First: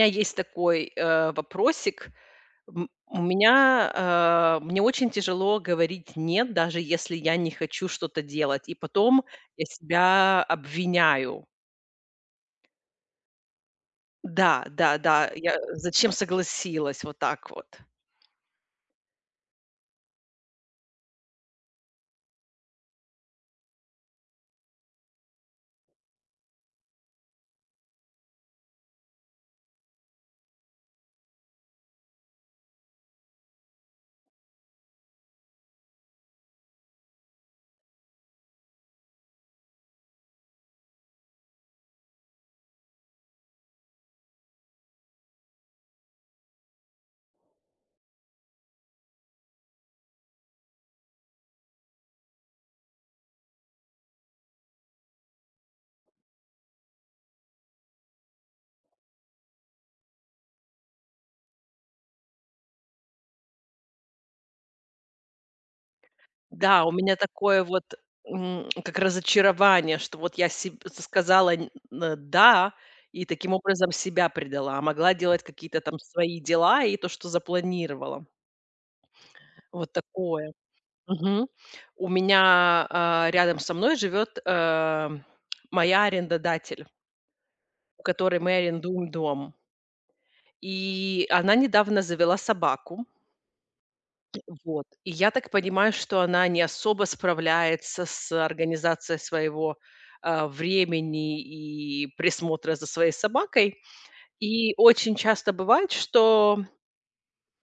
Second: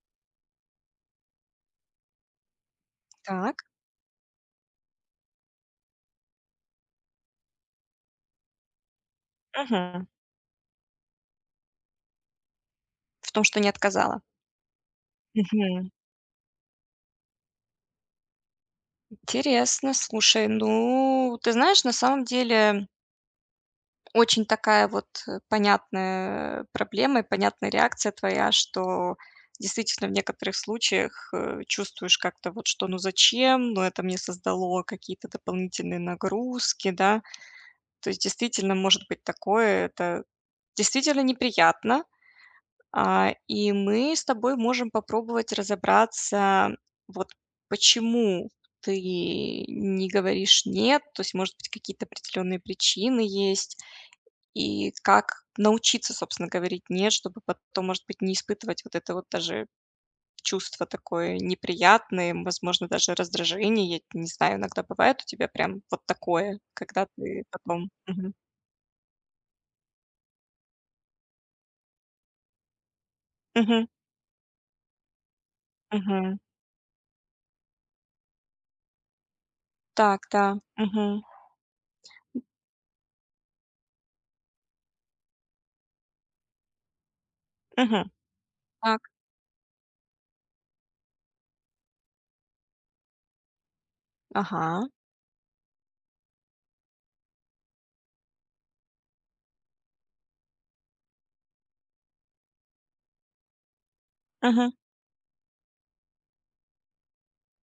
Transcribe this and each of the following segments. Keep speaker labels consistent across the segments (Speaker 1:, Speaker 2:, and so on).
Speaker 1: Меня есть такой, э, вопросик. М у
Speaker 2: Так.
Speaker 1: меня, э мне очень тяжело говорить "нет", даже если я не хочу что-то делать. И потом я
Speaker 2: Мгм.
Speaker 1: себя обвиняю.
Speaker 2: В том, что не отказала.
Speaker 1: Да, да, да. Я
Speaker 2: Мгм.
Speaker 1: зачем согласилась? Вот так вот.
Speaker 2: Интересно. Слушай, ну, ты знаешь, на самом деле очень такая вот, э, понятная проблема и понятная реакция твоя, что действительно в некоторых случаях, э, чувствуешь как-то вот что: ну, зачем? Ну, это мне создало какие-то дополнительные нагрузки, да? То есть, действительно, может быть такое, это действительно неприятно. А, и мы с тобой можем попробовать разобраться, вот почему ты не говоришь "нет". То есть, может быть, какие-то определенные причины есть. И как научиться, собственно, говорить "нет", чтобы потом, может быть, не испытывать вот это вот даже чувство такое неприятное, и, м, возможно, даже раздражение. Я не знаю, иногда бывает у тебя прям вот такое,
Speaker 1: Да, у
Speaker 2: когда
Speaker 1: меня
Speaker 2: ты
Speaker 1: такое
Speaker 2: потом
Speaker 1: вот,
Speaker 2: Мгм.
Speaker 1: м, как разочарование, что вот я себ с сказала нь н э, "да" и, таким
Speaker 2: Мгм.
Speaker 1: образом, себя предала, а могла делать какие-то там свои
Speaker 2: Мгм.
Speaker 1: дела и то, что запланировала. Вот
Speaker 2: Так,
Speaker 1: такое.
Speaker 2: да. Мгм.
Speaker 1: Мгм. У
Speaker 2: М.
Speaker 1: меня, э, рядом со мной живёт, э, моя арендодатель. У
Speaker 2: Мгм.
Speaker 1: которой мы
Speaker 2: Так.
Speaker 1: арендуем дом. И она недавно завела собаку. Э, вот.
Speaker 2: Ага.
Speaker 1: И я так понимаю, что она не особо справляется с организацией своего, э, времени и присмотра за своей собакой.
Speaker 2: Ага.
Speaker 1: И очень часто бывает, что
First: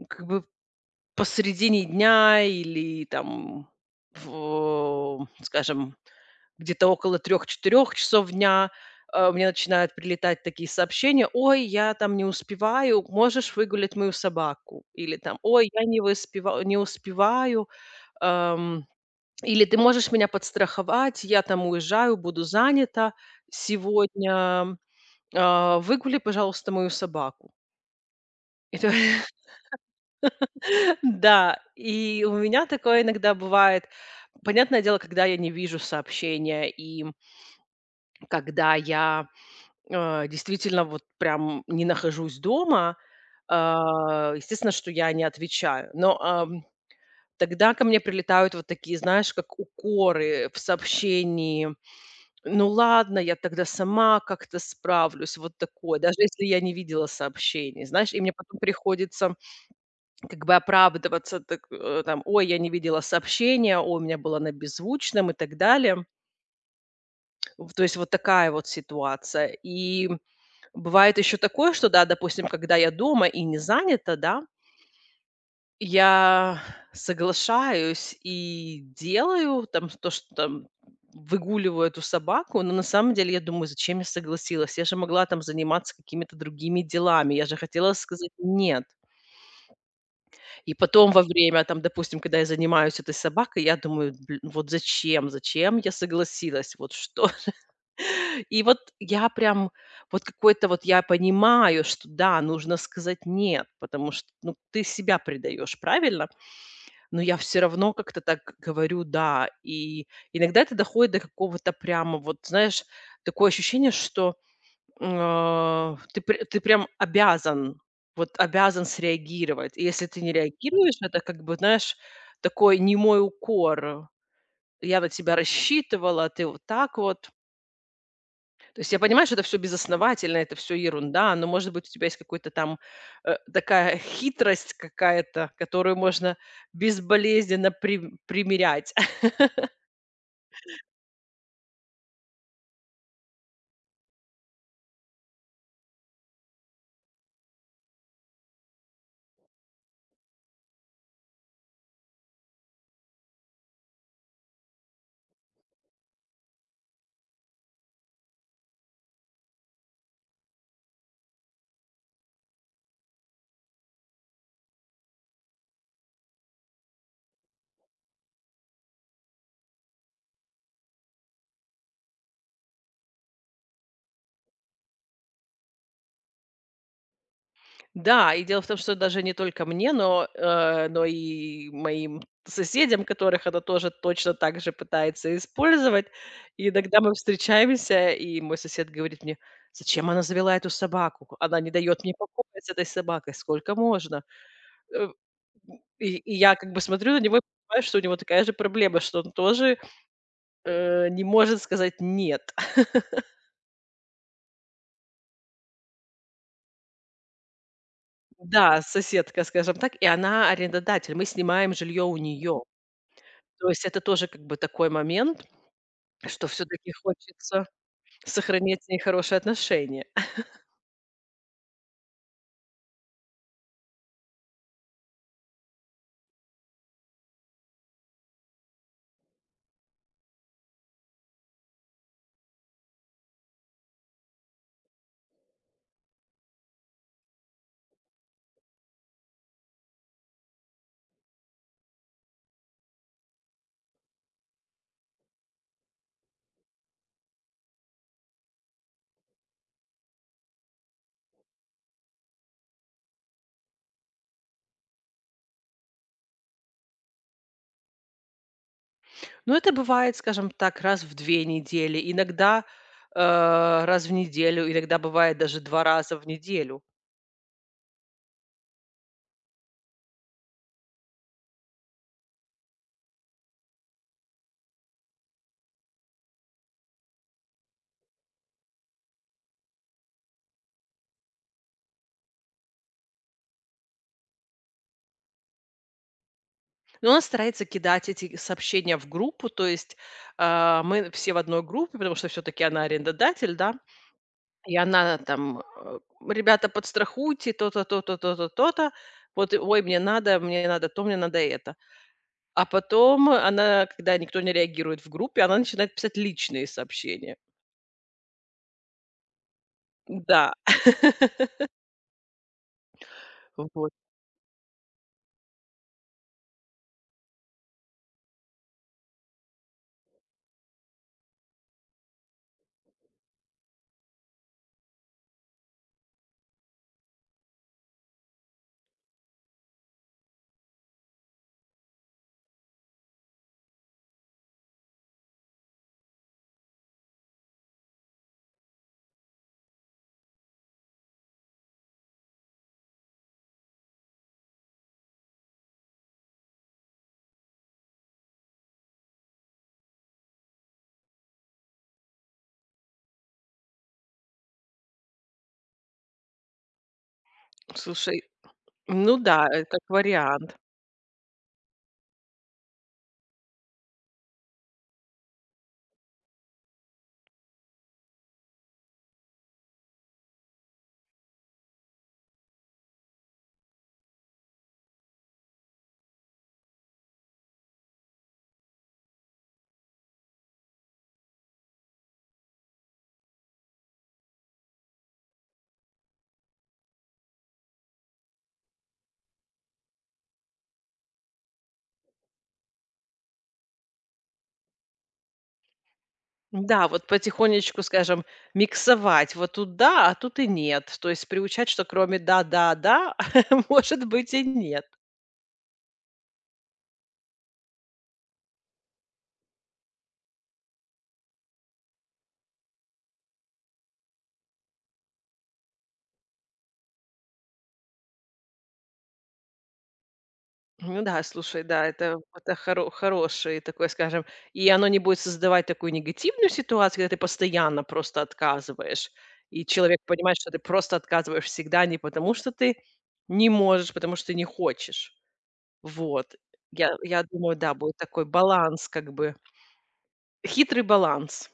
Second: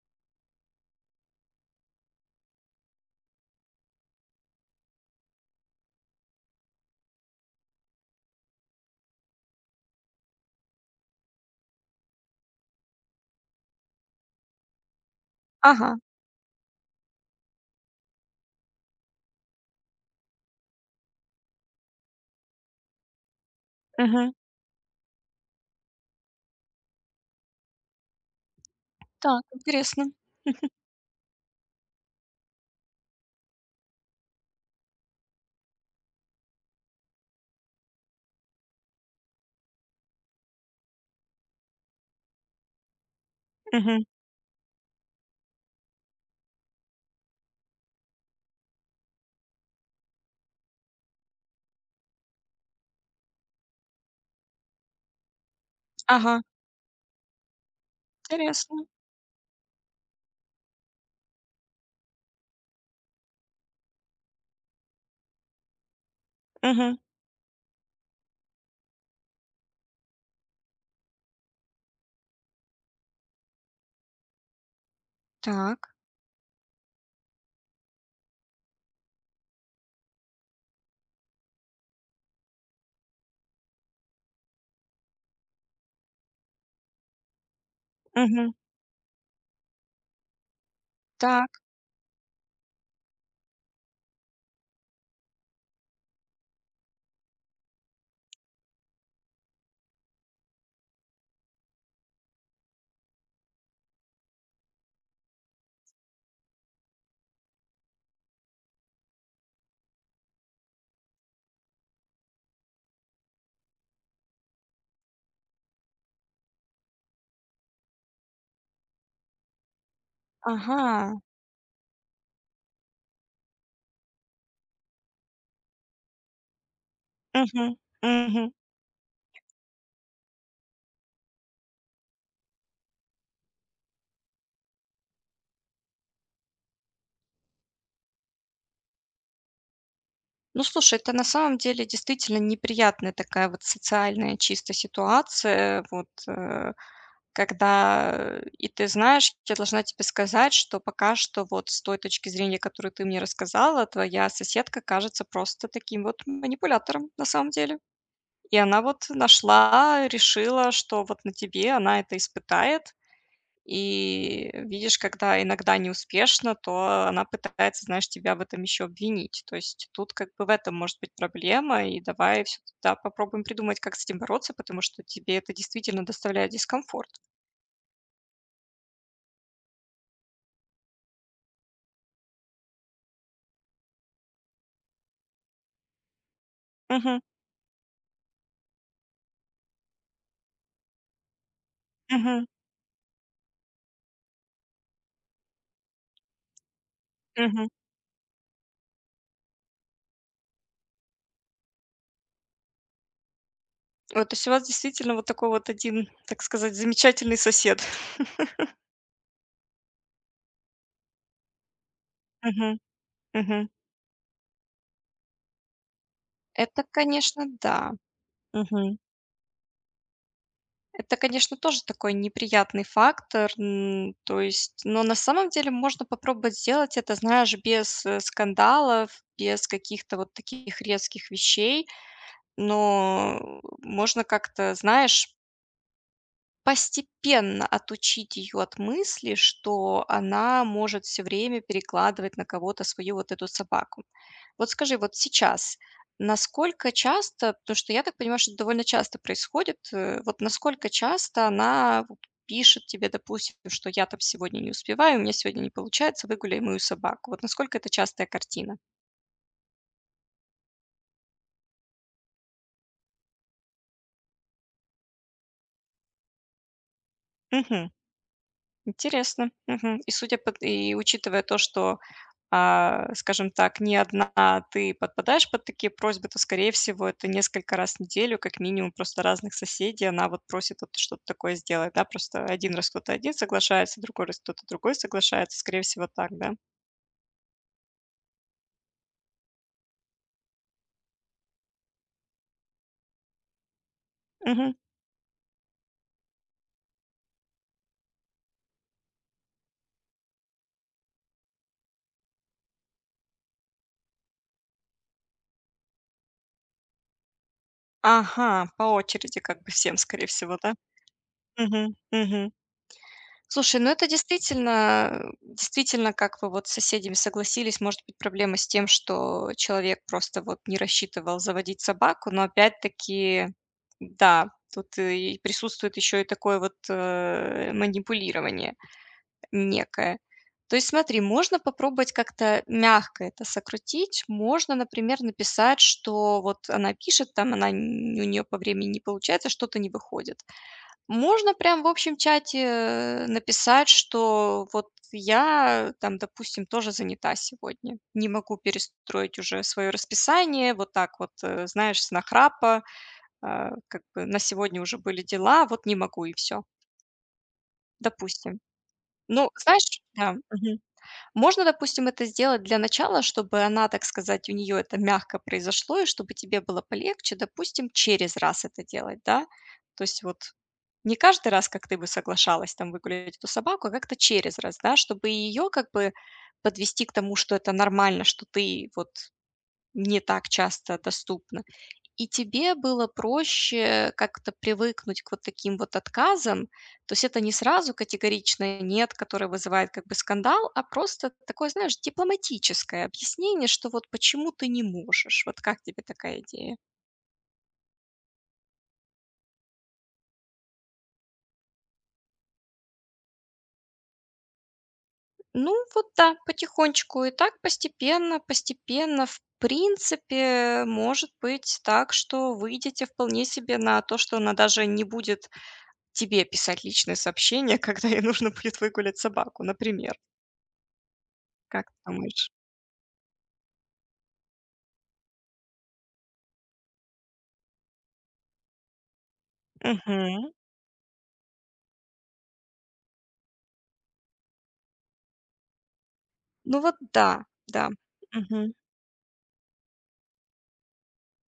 Speaker 1: как бы посредине дня или, там, в ом скажем, где-то около 3-4 часов дня, э, мне начинают прилетать такие сообщения: "Ой, я, там, не успеваю, можешь выгулять мою собаку?" Или, там: "Ой, я
Speaker 2: Ага.
Speaker 1: не выспева э, не успеваю, эм, или ты можешь меня подстраховать? Я, там, уезжаю, буду занята
Speaker 2: Мгм.
Speaker 1: сегодня, э, выгуляй, пожалуйста, мою собаку". И то
Speaker 2: Так, интересно.
Speaker 1: Да, и у меня такое иногда бывает. Понятное дело, когда я не вижу сообщения и, м когда я, э, действительно вот прям не нахожусь дома, э,
Speaker 2: Мгм.
Speaker 1: естественно, что я не отвечаю. Но, эм, тогда ко мне прилетают вот такие, знаешь, как укоры в сообщении: "Ну ладно, я тогда сама как-то справлюсь". Вот такое. Даже
Speaker 2: Ага.
Speaker 1: если я не видела сообщений, знаешь, и мне потом
Speaker 2: Тересно.
Speaker 1: приходится как бы оправдываться, так, э, там: "Ой, я не видела сообщение, ой, у меня было на беззвучном" и так далее.
Speaker 2: Мгм.
Speaker 1: В то есть вот такая вот ситуация. И бывает ещё такое, что да, допустим, когда я дома и не занята, да и
Speaker 2: Так.
Speaker 1: я соглашаюсь и делаю, там, ш то, что, там, выгуливаю эту собаку, но на самом деле я думаю: "Зачем я согласилась? Я же могла, там, заниматься какими-то другими делами. Я же хотела сказать
Speaker 2: Мгм.
Speaker 1: "нет"". И потом во
Speaker 2: Так.
Speaker 1: время, там, допустим, когда я занимаюсь этой собакой, я думаю: "Дл ну вот зачем? Зачем я согласилась? Вот что же". И вот я прям, вот какое-то вот я понимаю, что да, нужно сказать "нет", потому что, ну, ты себя предаёшь, правильно? Но я всё равно как-то так говорю "да". И иногда это доходит до какого-то прямо, вот, знаешь, такое ощущение, что, м, э, ты пр ты прям обязан, вот обязан среагировать. И если ты не реагируешь, это
Speaker 2: Ага.
Speaker 1: как бы, знаешь, такой немой укор: "Я на тебя рассчитывала, а ты вот так вот".
Speaker 2: Мгм, мгм.
Speaker 1: То есть я понимаю, что это всё безосновательно, это всё ерунда, но, может быть, у тебя есть какой-то там, э, такая хитрость какая-то, которую можно безболезненно прим примерять.
Speaker 2: Ну, слушай, это на самом деле действительно неприятная такая вот социальная чисто ситуация. Вот, э, когда и, ты знаешь, я должна тебе сказать, что пока что вот с той точки зрения, которую ты мне рассказала, твоя соседка кажется просто таким вот манипулятором, на самом деле. И она вот нашла, решила, что вот на тебе она это испытает. И видишь, когда иногда неуспешно, то она пытается, знаешь, тебя в этом еще обвинить. То есть тут как бы в этом может быть проблема. И давай всё туда, попробуем придумать, как с этим бороться, потому что тебе это действительно доставляет дискомфорт.
Speaker 1: Да, и дело в том, что даже не только мне, но, э, но и моим соседям, которых она тоже точно так же пытается использовать. И иногда мы
Speaker 2: Мгм.
Speaker 1: встречаемся, и мой сосед говорит мне: "Зачем она завела эту собаку? Ку Она не даёт мне покоя
Speaker 2: Мгм.
Speaker 1: с этой собакой. Сколько можно?" Э, м, и и я как бы смотрю на него и
Speaker 2: Мгм.
Speaker 1: понимаю, что у него такая же проблема, что он тоже, э, не может сказать "нет".
Speaker 2: Вот то есть у вас, действительно, вот такой вот 1, так сказать, замечательный сосед.
Speaker 1: Да, соседка, скажем так. И она арендодатель, мы снимаем жильё у неё.
Speaker 2: Мгм.
Speaker 1: То
Speaker 2: Мгм.
Speaker 1: есть это тоже как бы такой момент, что
Speaker 2: Это,
Speaker 1: всё-таки
Speaker 2: конечно,
Speaker 1: хочется
Speaker 2: да.
Speaker 1: сохранять с
Speaker 2: Мгм.
Speaker 1: ней хорошие отношения.
Speaker 2: Это, конечно, тоже такой неприятный фактор. М, то есть, но, на самом деле, можно попробовать сделать это, знаешь, без, э, скандалов, без каких-то вот таких резких вещей. Но можно как-то, знаешь постепенно отучить ее от мысли, что она может всё время перекладывать на кого-то свою вот эту собаку. Вот скажи, вот сейчас насколько часто, потому что я так понимаю, что это довольно часто происходит. Э, вот насколько часто она вот пишет тебе, допустим, что: "Я там сегодня не успеваю, у меня сегодня не получается, выгуляй мою собаку". Вот насколько это частая картина?
Speaker 1: Ну, это бывает, скажем так, раз в 2 недели, иногда, э, раз в неделю, иногда бывает даже 2 раза в неделю.
Speaker 2: Мгм. Интересно. Мгм. И судя пот и, учитывая то, что, а, скажем так, не одна ты подпадаешь под такие просьбы, то, скорее всего, это несколько раз в неделю, как минимум, просто разных соседей она вот просит вот что-то такое сделать, да? Просто 1 раз кто-то один соглашается, другой раз кто-то другой соглашается. Скорее всего, так, да?
Speaker 1: Но она старается кидать эти сообщения в группу. То есть, э, мы все в одной группе, потому что всё-таки она арендодатель, да?
Speaker 2: Мгм.
Speaker 1: И она на там: "А, ребята, подстрахуйте то-то то-то то-то то-то. Вот, ой, мне надо, мне не надо то, мне надо это". А потом она, когда никто не реагирует в группе, она начинает писать личные сообщения.
Speaker 2: Ага, по очереди как бы всем, скорее
Speaker 1: Н-да.
Speaker 2: всего, да? Мгм, мгм. Слушай, ну,
Speaker 1: Вот.
Speaker 2: это действительно, действительно, как вы вот с соседями согласились, может быть проблема с тем, что человек просто вот не рассчитывал заводить собаку, но опять-таки, да, тут и присутствует ещё и такое вот, э, манипулирование некое. То есть, смотри, можно попробовать как-то мягко это сократить. Можно, например, написать, что вот она пишет, там, она нь у неё по времени не получается, что-то не выходит. Можно прям в общем чате, э, написать, что вот я, э, там, допустим, тоже занята сегодня, не могу перестроить уже своё расписание. Вот так вот, э, знаешь, с нахрапа, э, как бы на сегодня уже были дела. Вот не могу и всё.
Speaker 1: Слушай,
Speaker 2: Допустим.
Speaker 1: ну да,
Speaker 2: Ну,
Speaker 1: э, как
Speaker 2: знаешь Да,
Speaker 1: вариант.
Speaker 2: мгм. Можно, допустим, это сделать для начала, чтобы она, так сказать, у неё это мягко произошло и чтобы тебе было полегче, допустим, через раз это делать, да? То есть, вот не каждый раз, как ты бы соглашалась, там, выгулять эту собаку, а как-то через раз, да? Чтобы и её как бы подвести к тому, что это нормально, что ты вот не так часто доступна и тебе было проще как-то привыкнуть к вот таким вот отказам. То есть это не сразу категоричное нет, которое вызывает как бы скандал, а, просто такое, знаешь, дипломатическое объяснение, что вот почему ты не можешь. Вот как тебе такая идея?
Speaker 1: Н-да, вот потихонечку, скажем, миксовать. Вот тут да, а тут и нет. То есть приучать, что кроме "да-да-да", может быть и "нет".
Speaker 2: Ну, вот, да, потихонечку. И так постепенно постепенно, в принципе, может быть так, что выйдете вполне себе на то, что она даже не будет тебе писать личные сообщения, когда ей нужно будет выгулять собаку, например.
Speaker 1: Ну да, слушай, да,
Speaker 2: Как
Speaker 1: это
Speaker 2: думаешь?
Speaker 1: это хоро хороший такой, скажем. И оно не будет создавать такую негативную ситуацию, когда ты постоянно просто отказываешь, и человек понимает, что
Speaker 2: Мгм.
Speaker 1: ты просто отказываешь всегда не потому, что ты не можешь, а потому, что ты не хочешь. Вот.
Speaker 2: Ну, вот,
Speaker 1: Я я
Speaker 2: да,
Speaker 1: думаю, да,
Speaker 2: да.
Speaker 1: будет такой
Speaker 2: Мгм.
Speaker 1: баланс как бы. Хитрый баланс,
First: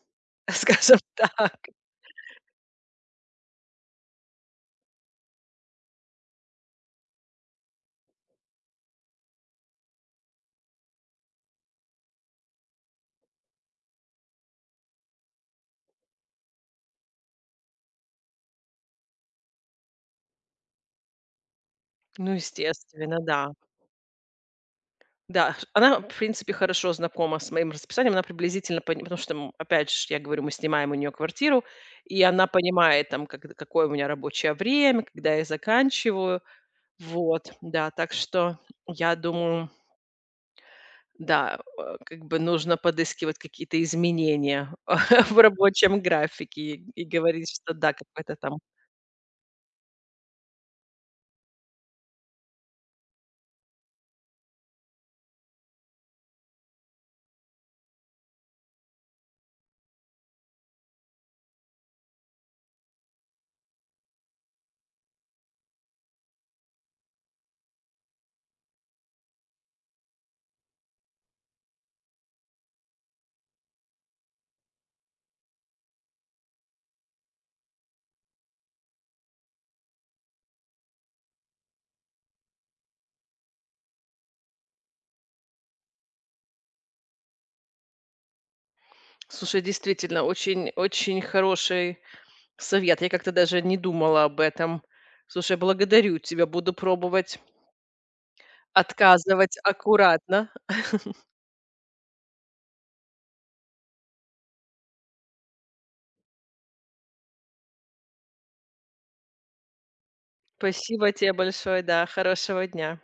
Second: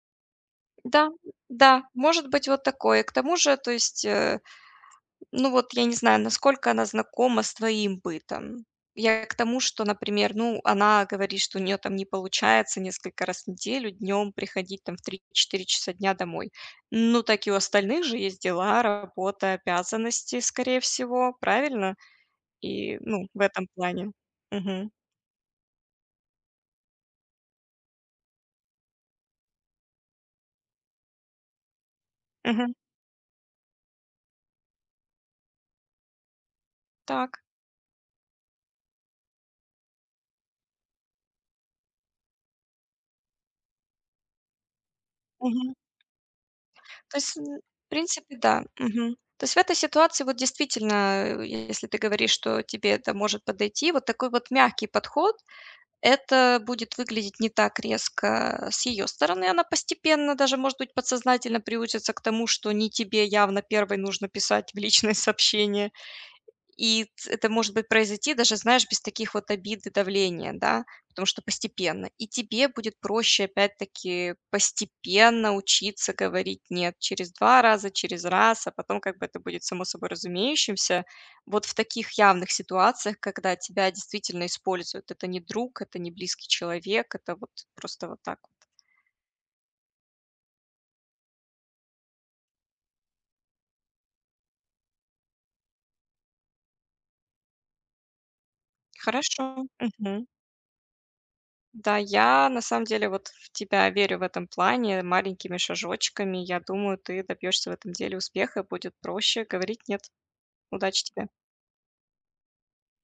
Speaker 1: скажем
Speaker 2: Да,
Speaker 1: так.
Speaker 2: да, может быть вот такое. К тому же, то есть, э, ну, вот я не знаю, насколько она знакома с твоим бытом. Я к тому, что, например, ну, она говорит, что у неё там не получается несколько раз в неделю днём приходить, там, в 3-4 часа дня домой. Ну, так и у остальных же есть дела, работа, обязанности, скорее всего, правильно?
Speaker 1: Ну,
Speaker 2: И,
Speaker 1: естественно,
Speaker 2: ну, в
Speaker 1: да.
Speaker 2: этом плане. Мгм.
Speaker 1: Да, ш она, в принципе, хорошо знакома с моим расписанием, она приблизительно пон потому что, м, опять же ш я говорю, мы снимаем у неё квартиру, и она
Speaker 2: Мгм.
Speaker 1: понимает, там, когд какое у меня рабочее время, когда я заканчиваю.
Speaker 2: Так.
Speaker 1: Вот, да. Так что, я думаю Да, о как бы нужно подыскивать какие-то изменения в
Speaker 2: Мгм.
Speaker 1: рабочем графике и и
Speaker 2: То есть
Speaker 1: говорить,
Speaker 2: н
Speaker 1: что
Speaker 2: в
Speaker 1: да, какой-то
Speaker 2: принципе,
Speaker 1: там
Speaker 2: да. Мгм. То есть в этой ситуации, вот действительно, а, если ты говоришь, что тебе это может подойти, вот такой вот мягкий подход, это будет выглядеть не так резко с её стороны. Она постепенно, даже, может быть, подсознательно приучится к тому, что не тебе явно 1 нужно писать в личные сообщения. И т это может быть произойти даже, знаешь, без таких вот обид и давления, да? Потому что постепенно. И тебе будет проще, опять-таки, постепенно учиться говорить "нет" через 2 раза, через раз, а потом как бы это будет само собой разумеющимся вот в таких явных ситуациях, когда тебя действительно используют. Это не друг, это не близкий человек, это вот просто вот так вот.
Speaker 1: Слушай, действительно очень очень хороший совет. Я как-то даже не думала об этом. Слушай, благодарю тебя. Буду пробовать отказывать
Speaker 2: Хорошо. Мгм.
Speaker 1: аккуратно.
Speaker 2: Да, я на самом деле вот в тебя верю в этом плане. Маленькими шажочками, я думаю, ты добьёшься в этом деле успеха и будет проще говорить "нет". Удачи
Speaker 1: Спасибо
Speaker 2: тебе!
Speaker 1: те большое. Да, хорошего дня.